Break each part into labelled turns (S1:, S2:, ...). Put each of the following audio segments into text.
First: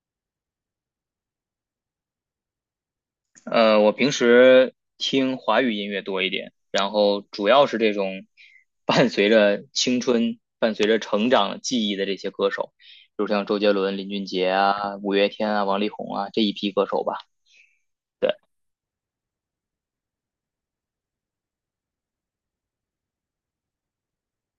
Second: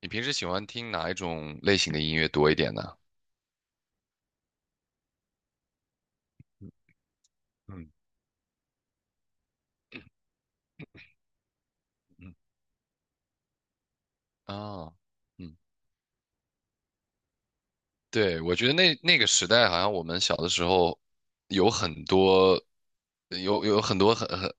S1: 你平时喜欢听哪一种类型的音乐多一点呢？
S2: 我平时听华语音乐多一点，然后主要是
S1: 嗯。
S2: 这种 伴随着青春、伴随着成长记忆的这些
S1: 嗯。
S2: 歌手，比如像周杰伦、林俊杰
S1: 啊，
S2: 啊、五月天
S1: 嗯，
S2: 啊、王力宏啊这一批歌手吧。
S1: 对，我觉得那个时代，好像我们小的时候有很多，有很多很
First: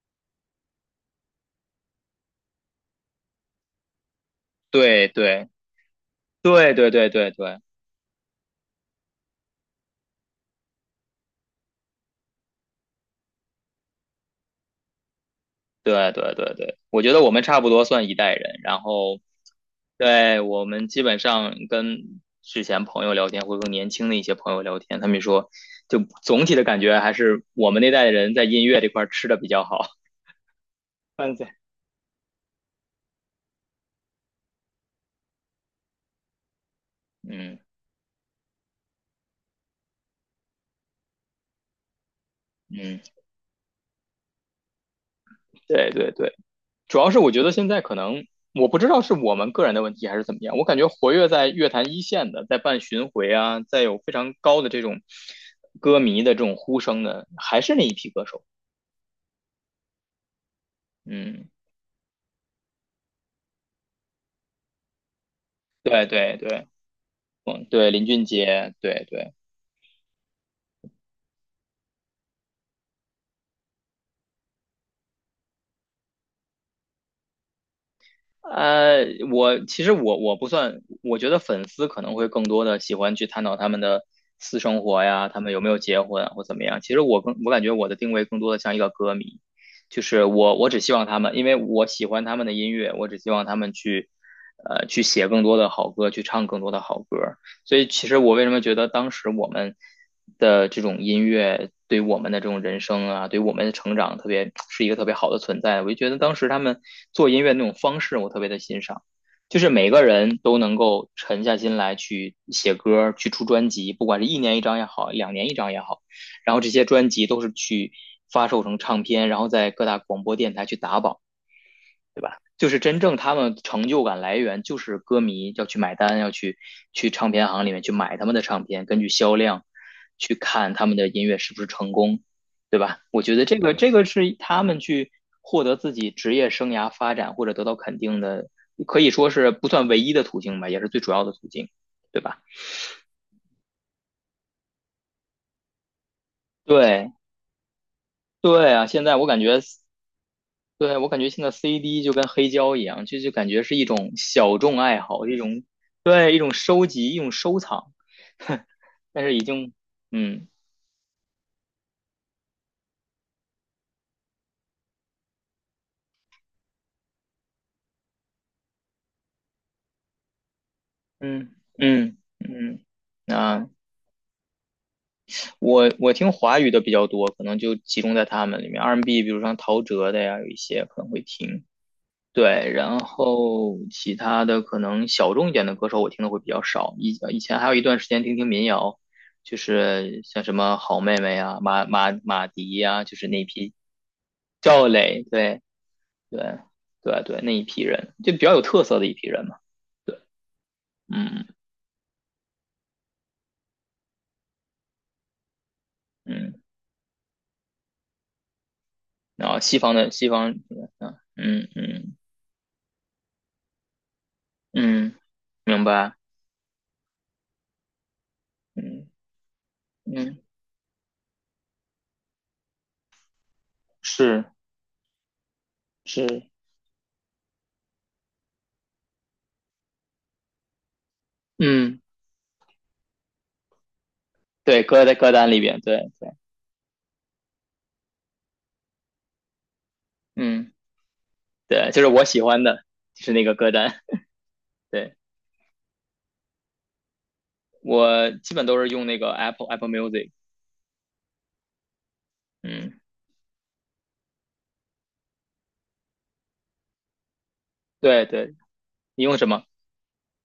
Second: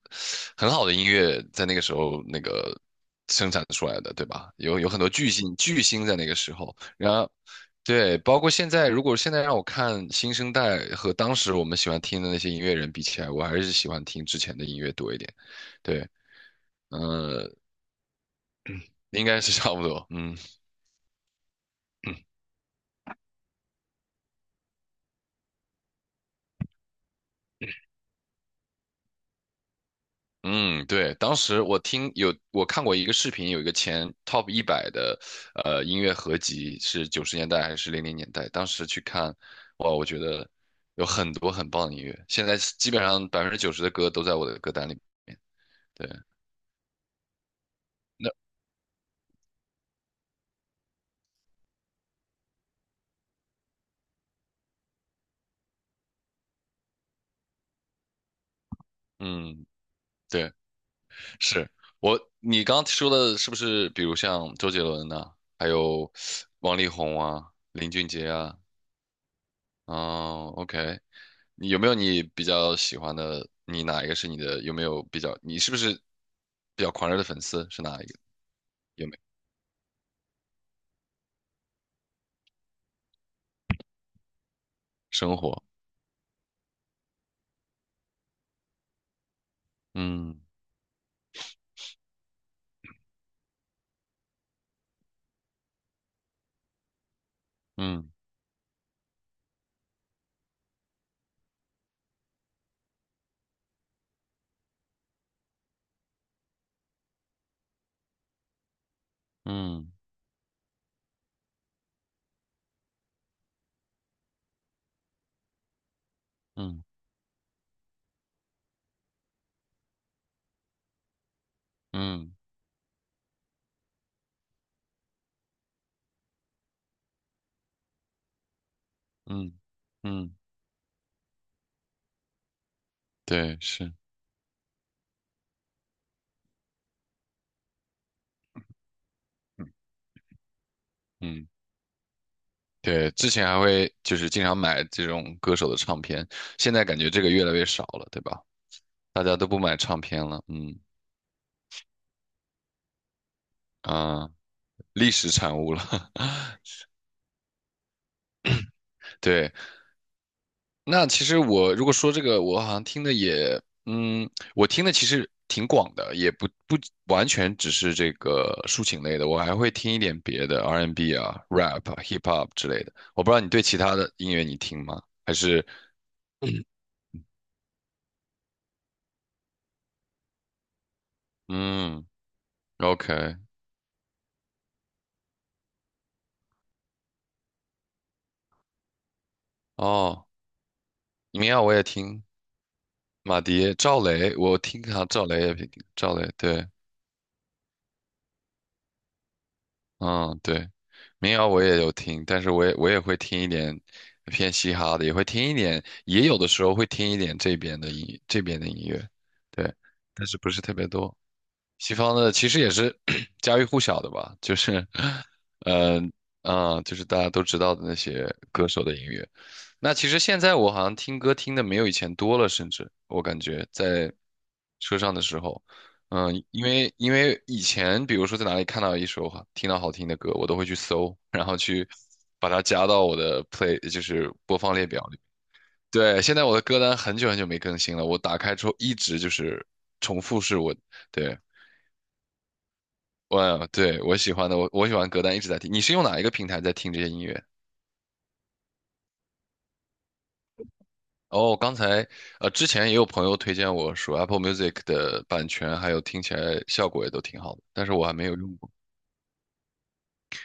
S1: 很好的音乐在那个时候那个生产出来的，对吧？有很
S2: 对
S1: 多巨
S2: 对
S1: 星巨星在那个时
S2: 对
S1: 候，
S2: 对对
S1: 然
S2: 对
S1: 后
S2: 对，
S1: 对，包括现在，如果现在让我看新生代和当时我们喜欢听的那些音乐人比起来，我还是喜欢听之前的音乐多一点。对，
S2: 对对对对，我觉得我们
S1: 呃
S2: 差不多算一代人，然后，
S1: 应该是差不多。嗯。
S2: 对，我们基本上
S1: 嗯。
S2: 跟之前朋友聊天，或者说年轻的一些朋友聊天，他们说，就总体的感觉还是我们那代人在音乐这块儿吃的比较好。
S1: 嗯，对，
S2: 嗯，
S1: 当
S2: 对，
S1: 时我听有我看过一个视频，有一个前 top 一百的音乐合集是九十年
S2: 嗯
S1: 代还是零零年代，当时去看，哇，我觉得有很多很棒的音乐，现在基
S2: 嗯，
S1: 本上百分之九十的歌都在我的歌单里面。
S2: 对
S1: 对，
S2: 对对，主要是我觉得现在可能
S1: 那。
S2: 我不知道是我们个人的问题还是怎么样，我感觉活跃在乐坛一线的，在办巡回啊，在有非常高的这种歌迷的这种呼声的，还是那一批歌手。
S1: 嗯，对，
S2: 嗯。
S1: 是。我你刚刚说的是不是，比如像周杰伦呐、还
S2: 对
S1: 有
S2: 对对，
S1: 王力宏啊、
S2: 嗯，
S1: 林
S2: 对，林
S1: 俊
S2: 俊
S1: 杰啊。
S2: 杰，对对，
S1: 哦，OK,你有没有你比较喜欢的？你哪一个是你的？有没有比较？你是不是比较狂热的粉丝？是哪一个？
S2: 呃，
S1: 有没有
S2: 我其实不算，我觉得粉丝可能会更多的喜欢去探讨他们的私生活呀，
S1: 生
S2: 他们有
S1: 活？
S2: 没有结婚啊或怎么样。其实我感觉我的定位更多的像一个歌迷，就是
S1: 嗯。
S2: 我只希望他们，因为我喜欢他们的音乐，我只希望他们去写更多的好歌，去唱更多的好歌。所以其
S1: 嗯。
S2: 实我为什么觉得当时我们的这种音乐对我们的这种人生啊，对我们的成长特别是一个特别好的存在，我就觉得当时他们做音乐那种方式我特别的欣赏，就是
S1: 嗯。
S2: 每个人都能够沉下心来去写歌，去出专辑，不管是1年1张也好，2年1张也好，然后这
S1: 嗯。
S2: 些专辑都是去发售成唱片，然后在各大广播电台去打榜。对
S1: 嗯。
S2: 吧？就是真正他们成就感来源，就是歌迷要去买单，要去唱片行里面去买他们的唱片，根据销
S1: 嗯。
S2: 量
S1: 嗯，
S2: 去看他们的音乐是不是成功。我觉得这
S1: 对，
S2: 个这
S1: 是。
S2: 个是他们去获得自己职业生涯发展或者得到肯定的，可以说是不算唯一的途径吧，也是最主要的
S1: 嗯，
S2: 途径，对吧？
S1: 对，之前还会就是经常买这种歌手的唱片，现在感觉
S2: 对
S1: 这个越来越少了，对吧？
S2: 对啊，现在
S1: 大
S2: 我
S1: 家
S2: 感
S1: 都
S2: 觉
S1: 不买唱片了。嗯。
S2: 对，我感觉现在 CD 就跟黑胶一样，就感觉是一种
S1: 啊，
S2: 小众爱
S1: 历
S2: 好，
S1: 史
S2: 一
S1: 产
S2: 种
S1: 物了。
S2: 对一 种收集，一种收藏。但是已
S1: 对。
S2: 经，嗯
S1: 那其实我如果说这个，我好像听的也，嗯，我听的其实挺广的，也不完全只是这个抒情类的，我还会听一点别的 R&B 啊、
S2: 嗯
S1: rap 啊
S2: 嗯
S1: hip hop 之类
S2: 嗯，
S1: 的。我不知道你对
S2: 啊，
S1: 其他的音乐你听吗？还是。
S2: 我听华 语的比较多，可能就集中在他们里面，R&B，n 比如像陶喆的呀，有一些可能会听，
S1: 嗯
S2: 对，然
S1: ，OK，o k。
S2: 后其他的可能小众一点的歌手我听的会比较少。以前还有一段时间听听民谣，就是
S1: 哦，
S2: 像什么好妹妹
S1: 民
S2: 啊、
S1: 谣我也
S2: 马马
S1: 听，
S2: 马迪呀、就是
S1: 马
S2: 那一批
S1: 迪、赵雷，我听
S2: 赵
S1: 哈
S2: 磊，
S1: 赵雷也
S2: 对
S1: 听，赵雷
S2: 对
S1: 对。
S2: 对啊对，那一批人就比较有特色的一批人嘛。
S1: 嗯，对，民
S2: 嗯
S1: 谣我也有听，但是我也会听一点偏嘻哈的，也会听一点，也有的
S2: 嗯，
S1: 时候会听一点这边的音乐，
S2: 然后
S1: 对，
S2: 西方的
S1: 但
S2: 西
S1: 是不
S2: 方，
S1: 是特别
S2: 嗯
S1: 多。
S2: 嗯
S1: 西
S2: 嗯
S1: 方的其实也是 家喻户晓的吧，就是。
S2: 嗯，明
S1: 呃，
S2: 白，
S1: 啊、就是大家都知道的那些歌手的音
S2: 嗯
S1: 乐。那其实
S2: 嗯，
S1: 现在我好像听歌听的没有以前多了，甚至我感觉在
S2: 是
S1: 车上的时候。嗯，
S2: 是，
S1: 因为以前比如说在哪里看到一首好听到好听的歌，我都会去搜，然后去
S2: 嗯，
S1: 把它加到我的 play,就是播放
S2: 对，
S1: 列
S2: 歌
S1: 表
S2: 在
S1: 里。
S2: 歌单里边，对
S1: 对，
S2: 对，
S1: 现在我的歌单很久没更新了，我打开之后一直就是重复是
S2: 嗯。
S1: 我。对，
S2: 对，就是我喜欢的，就是那个歌单。
S1: 我喜欢的，我喜欢
S2: 对，
S1: 歌单一直在听。你是用哪一个平台在听这些音乐？
S2: 我基本都是用那个 Apple Music。
S1: 哦，刚才之前也
S2: 嗯，
S1: 有朋友推荐我说 Apple Music 的版权还有听起来效果也都挺好的，但是我还
S2: 对
S1: 没有
S2: 对，
S1: 用过。
S2: 你用什么？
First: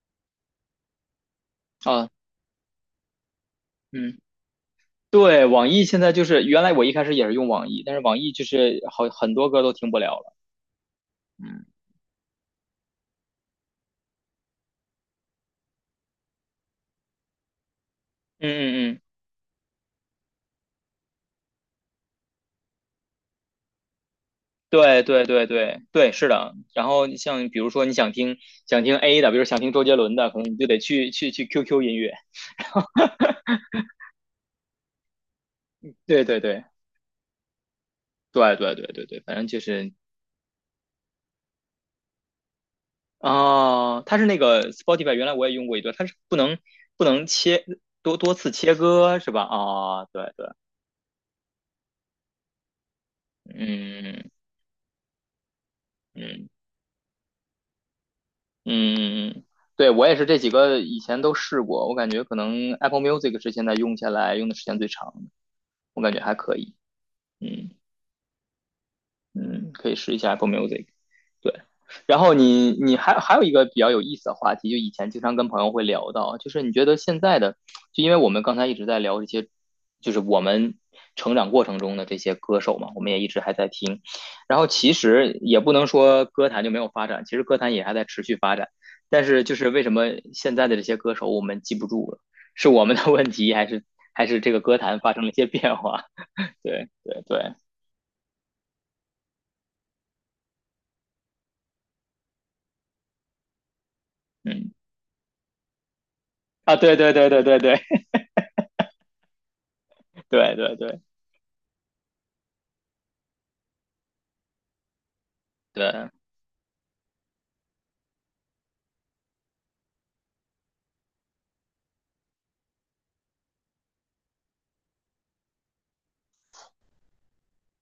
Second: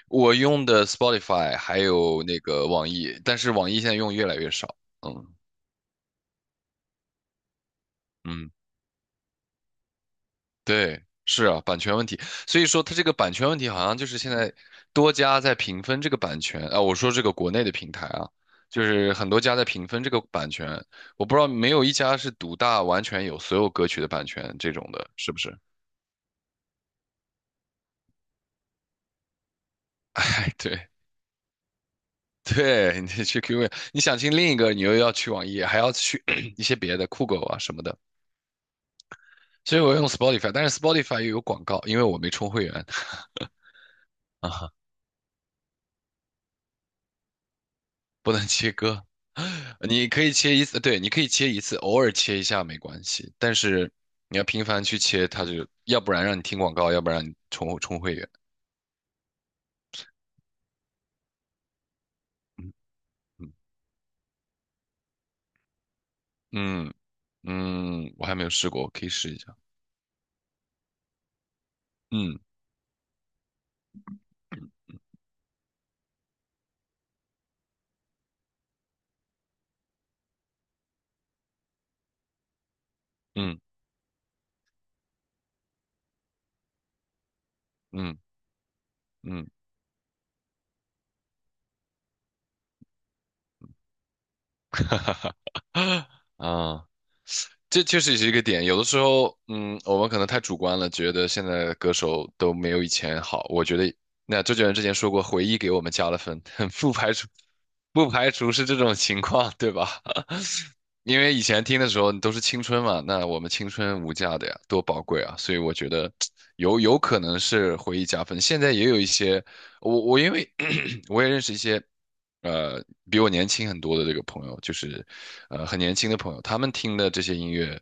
S1: 我用的 Spotify 还
S2: 啊，
S1: 有那个网易，但是网易现在用
S2: 嗯，
S1: 越来越少。嗯。
S2: 对，网易现在就是原来我一开始也是用网易，但是网易就
S1: 嗯，
S2: 是好很多歌都听不了了。
S1: 对，是啊，
S2: 嗯
S1: 版权问题。所以说它这个版权问题好像就是现在多家在平分这个版权啊，我说这个国内的平台啊，就
S2: 嗯嗯嗯，
S1: 是很多家在平分这个版权，我不知道没有一家是独大完全有所有歌曲的版权这种
S2: 对
S1: 的，
S2: 对
S1: 是不
S2: 对
S1: 是？
S2: 对对，是的。然后你像比如说你想听A 的，比如想听周杰 伦的，可
S1: 哎，
S2: 能你就得
S1: 对。
S2: 去 QQ 音乐。
S1: 对，你 去 QQ,你想听另一个，你又要去网易，还要去
S2: 对对
S1: 一
S2: 对
S1: 些别的酷狗啊什么的。
S2: 对对对对对，反正就
S1: 所以
S2: 是
S1: 我用 Spotify,但是 Spotify 又有广告，因为我没充会员。
S2: 哦，它是那 个
S1: 啊，
S2: Spotify，原来我也用过一段，它是不能切多
S1: 不
S2: 多
S1: 能
S2: 次
S1: 切
S2: 切
S1: 歌。
S2: 割是吧？哦，
S1: 你可
S2: 对
S1: 以
S2: 对，
S1: 切一次，对，你可以切一次，偶尔切一下没关系，但是
S2: 嗯
S1: 你要频繁去切，它就要不然让你
S2: 嗯
S1: 听广告，要不然让你充会员。
S2: 嗯嗯，对我也是这几个以前都试过，我感觉可能 Apple Music 是
S1: 嗯。
S2: 现在用下来用的时间最长的，我感觉还可以，
S1: 嗯，
S2: 嗯。
S1: 嗯我还没有试过，我可以试一下。
S2: 嗯，可以试一下 Apple Music。对，然后
S1: 嗯。
S2: 你还有一个比较有意思的话题，就以前经常跟朋友会聊到，就是你觉得现在的，就因为我们刚才一直在聊这些，就是我们成长过程中的这些歌手嘛，我们也一直还
S1: 嗯。
S2: 在听，然后其实也不能说歌坛就没有发展，其实歌坛也还在
S1: 嗯。
S2: 持续发展，但是
S1: 嗯。
S2: 就是为什么现在的这些歌手我们记不住了，是我们的问题，还是这个歌坛发生了一些变化？
S1: 啊，
S2: 对对对，
S1: 这确实是一个点。有的时候，嗯，我们可能太主观了，觉得现在的歌手都没有以前好。我觉得，那周杰
S2: 嗯。
S1: 伦之前说过，回忆给我们加了分。
S2: 啊，
S1: 不
S2: 对对
S1: 排除
S2: 对对对对，
S1: 不排除是这种情况，对吧？
S2: 对 对对
S1: 因为以前听的时候都是青春嘛，那我们青春无价的呀，多宝贵啊！所以我觉
S2: 对，嗯
S1: 得有可能是回忆加分。现在也有一些，我因为 我也认识一些。呃，比我年轻很多的这个朋友，就是，呃，很年轻的朋友，他们听的这些音乐，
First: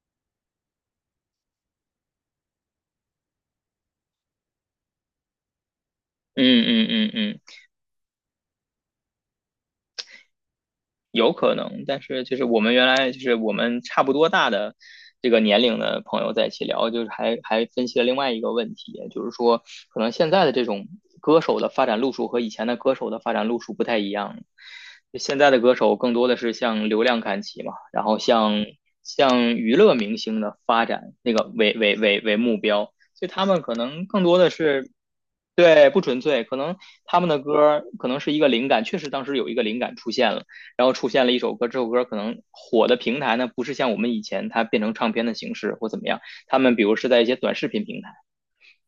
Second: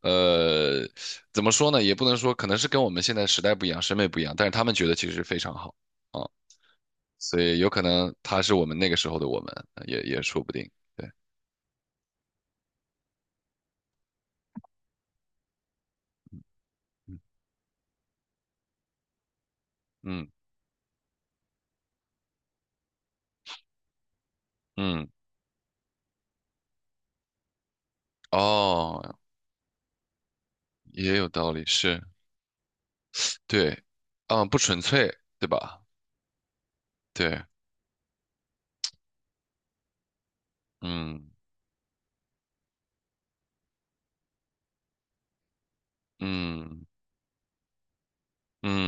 S1: 呃，怎么说呢？也不能说，可能是跟我们现在时代不一样，审美不一样，但是他们觉得其实非常好啊，
S2: 嗯嗯
S1: 所
S2: 嗯，
S1: 以有可能他是我们那个时候的我们，也说不定。对。
S2: 有可能，但是就是我们原来就是我们差不多大的这个年龄的朋友在一起聊，就是还分析了另外一个问题，就是说可能
S1: 嗯。
S2: 现在的这种歌手的发展路数和以前的歌手的发展路数不太一样。
S1: 嗯。
S2: 现在的歌手更多的是向流量看齐嘛，然后向
S1: 哦，
S2: 向娱乐明星的发展
S1: 也有
S2: 那个
S1: 道理，
S2: 为为
S1: 是，
S2: 为为目标，所以他们可
S1: 对，
S2: 能更多
S1: 啊，
S2: 的
S1: 不纯
S2: 是。
S1: 粹，对吧？
S2: 对，不纯粹，可能他们的
S1: 对。
S2: 歌可能是一个灵感，确实当时有一个灵感出现了。然后出现
S1: 嗯。
S2: 了一首歌，这首歌可能火的平台呢，不是像我们以前它变成唱片的形式或怎么样，他们比
S1: 嗯。
S2: 如是在一些短视频平台，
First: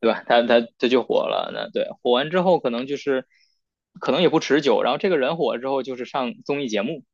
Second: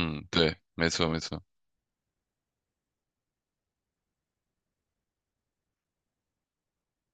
S2: 对吧？它
S1: 对，
S2: 它它
S1: 没
S2: 就
S1: 错没
S2: 火
S1: 错。
S2: 了，那对火完之后，可能就是可能也不持久，然后这个人火了之后，就是上综艺节目，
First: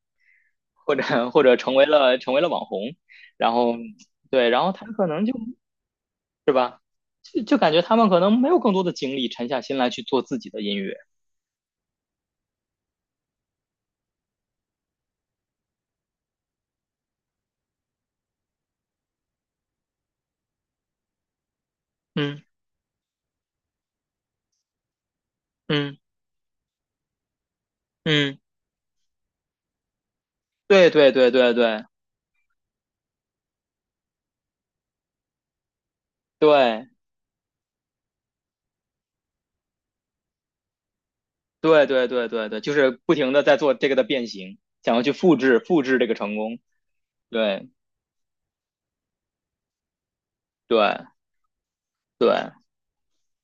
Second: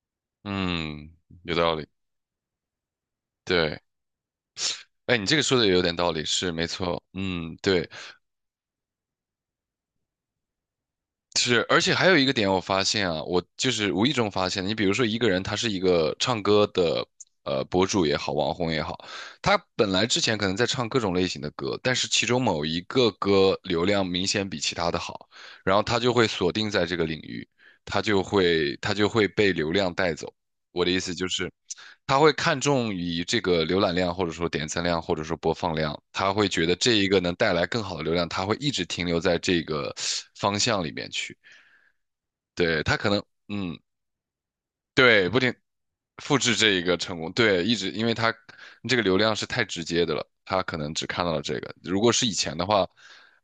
S2: 或
S1: 嗯，
S2: 者或
S1: 有
S2: 者成
S1: 道
S2: 为
S1: 理，
S2: 了成为了网红，然后
S1: 对。
S2: 对，然后他可
S1: 哎，
S2: 能
S1: 你
S2: 就
S1: 这个说的也有点道理，是没错，
S2: 就
S1: 嗯，
S2: 就感觉
S1: 对，
S2: 他们可能没有更多的精力沉下心来去做自己的音乐，
S1: 是，而且还有一个点我发现啊，我就是无意中发现，你比如说一个人他是一个唱歌的博主也好，网红也好，他本来之前可能在唱各种类型的歌，但是其
S2: 嗯
S1: 中某一个歌流量明显比其他的好，然后
S2: 嗯
S1: 他就会锁定在这个领域，
S2: 嗯，
S1: 他就会被流量带走。我
S2: 对
S1: 的意
S2: 对
S1: 思就
S2: 对
S1: 是，
S2: 对对
S1: 他会看重于这个浏览量，或者说点赞量，或者说播放量，他会觉得
S2: 对。
S1: 这一个能带来更好的流量，他会一直停留在这个方向里面去。
S2: 对对对对对，就
S1: 对，
S2: 是
S1: 他可
S2: 不
S1: 能。
S2: 停的在做
S1: 嗯，
S2: 这个的变形，想要去
S1: 对，
S2: 复
S1: 不停，
S2: 制复制这个成
S1: 复制
S2: 功。
S1: 这一个成功，对，
S2: 对
S1: 一直因为他这个流量是太直接的了，他可能只
S2: 对
S1: 看到了这个。如果是以
S2: 对
S1: 前的话，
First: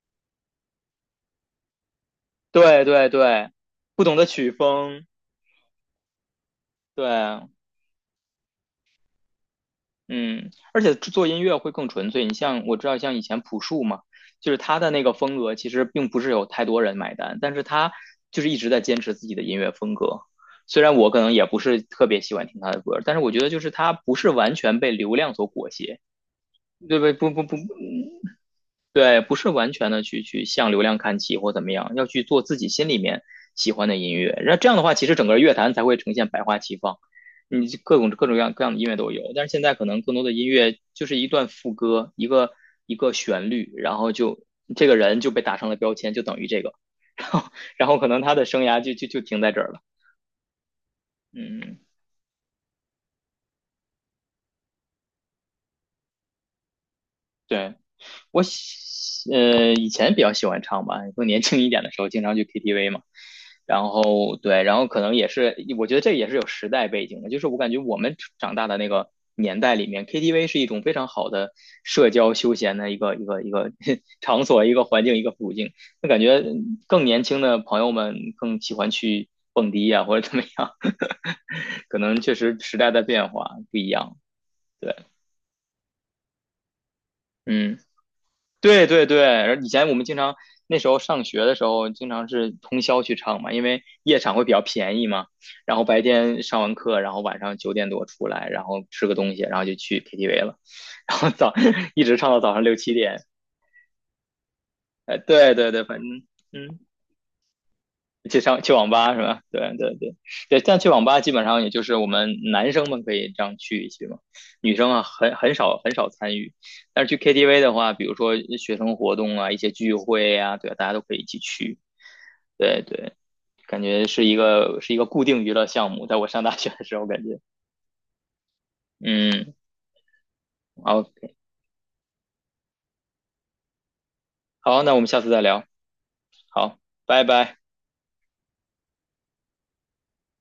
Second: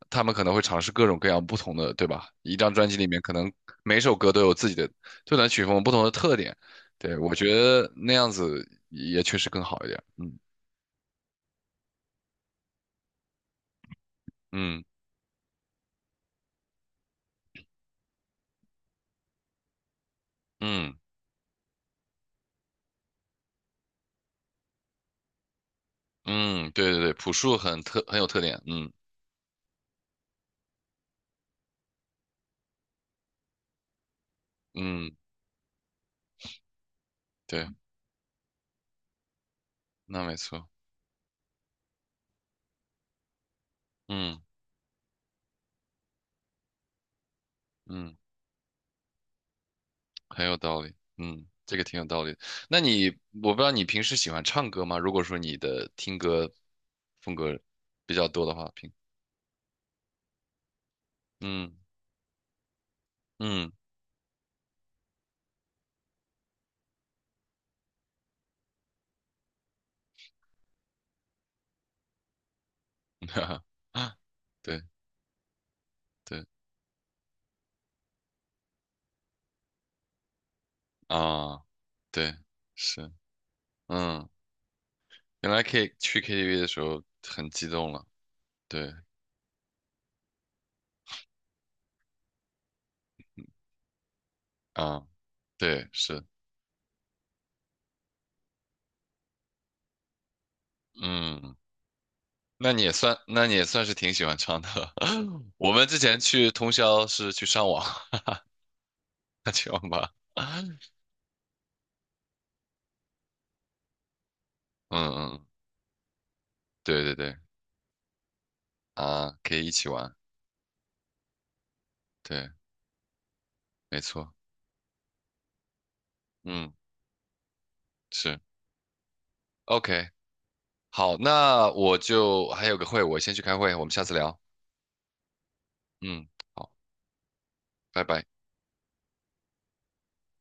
S1: 他们可能会尝试各种各样不同的，对吧？一张
S2: 对
S1: 专辑里
S2: 对
S1: 面可
S2: 对，
S1: 能每
S2: 不懂
S1: 首
S2: 得
S1: 歌都
S2: 曲
S1: 有自己的
S2: 风，
S1: 曲风不同的特点，对，我
S2: 对，
S1: 觉得那样子也确实更好一点。嗯。
S2: 嗯，而且做音乐会更纯粹。你像我知道，像以前朴树嘛，就是他
S1: 嗯。
S2: 的那个风格，其实并不是有太多人买单，但是他就是一直在坚持自己的音乐风格。虽然
S1: 嗯。
S2: 我可能也不是特别喜欢听他的歌，但是我觉得就是他不是完全被流量所裹挟，
S1: 嗯，对
S2: 对
S1: 对
S2: 不对？
S1: 对，
S2: 不
S1: 朴
S2: 不不，
S1: 树很特
S2: 嗯
S1: 很有特点。嗯。
S2: 对，不是完全的去向流量看齐或怎么样，要去做自己心里面喜欢的音乐。那这样的话，其
S1: 嗯，
S2: 实整个乐坛才会呈现百花齐放，你
S1: 对，
S2: 各种各样的音乐都有。但是现在可能更多
S1: 那
S2: 的
S1: 没
S2: 音
S1: 错。
S2: 乐就是一段副歌，一个旋律，然后
S1: 嗯。
S2: 就这个人就被打上了标签，就等于这个，然后然后可
S1: 嗯。
S2: 能他的生涯就停在这儿了。
S1: 很有道理，嗯，这
S2: 嗯，
S1: 个挺有道理。那你，我不知道你平时喜欢唱歌吗？如果说你的听歌风格
S2: 对。
S1: 比较多的话，平。
S2: 以前比较喜欢唱吧，更年轻一
S1: 嗯。
S2: 点的时候经常去 KTV 嘛。
S1: 嗯，
S2: 然后对，然后可能也是，我觉得这也是有时代背景的，就是我感觉我们长大的那个年代里面，KTV 是一种非常好的社交休闲的一个 场所、一个
S1: 对
S2: 环境、一个途径。那感觉
S1: 对
S2: 更年轻的朋友们更喜欢去蹦迪呀、或者怎么样，
S1: 啊，
S2: 可能确
S1: 对，
S2: 实时代的
S1: 是，
S2: 变化不一样。
S1: 嗯，
S2: 对，
S1: 原来可以去 KTV 的时候很激
S2: 嗯。
S1: 动了，
S2: 对
S1: 对
S2: 对对，然后以前我们经常那时候上学的时候，经常是通宵去唱嘛，因为夜场会比较便宜
S1: 啊，
S2: 嘛。然后
S1: 对
S2: 白
S1: 是，
S2: 天上完课，然后晚上9点多出来，然后吃个东西，然后就去 KTV 了，然后早
S1: 嗯，
S2: 一直唱到早上
S1: 那
S2: 六
S1: 你也
S2: 七
S1: 算，
S2: 点。
S1: 那你也算是挺喜欢唱的。
S2: 哎，对对
S1: 我
S2: 对，
S1: 们
S2: 反
S1: 之前
S2: 正
S1: 去通
S2: 嗯。
S1: 宵是去上网。
S2: 去上去网吧是吧？
S1: 去
S2: 对
S1: 网
S2: 对
S1: 吧。
S2: 对 对，但
S1: 嗯。
S2: 去网吧基本上也就是我们男生们可以这样去一去嘛，女生啊很
S1: 嗯，
S2: 很少很少参与。
S1: 对
S2: 但是
S1: 对
S2: 去
S1: 对。
S2: KTV 的话，比如说学生活动
S1: 啊，
S2: 啊，
S1: 可
S2: 一
S1: 以
S2: 些
S1: 一起
S2: 聚
S1: 玩，
S2: 会呀，对啊大家都可以一起去。
S1: 对，
S2: 对对，感
S1: 没
S2: 觉是
S1: 错，
S2: 一个是一个固定娱乐项目，在我上大学
S1: 嗯，
S2: 的时候感觉，
S1: 是
S2: 嗯，
S1: ，OK,
S2: 好
S1: 好，那我就还有个会，我先去开会，我们下次聊，
S2: 好，那我们下次再聊，
S1: 嗯，好，
S2: 好，拜拜。
S1: 拜拜。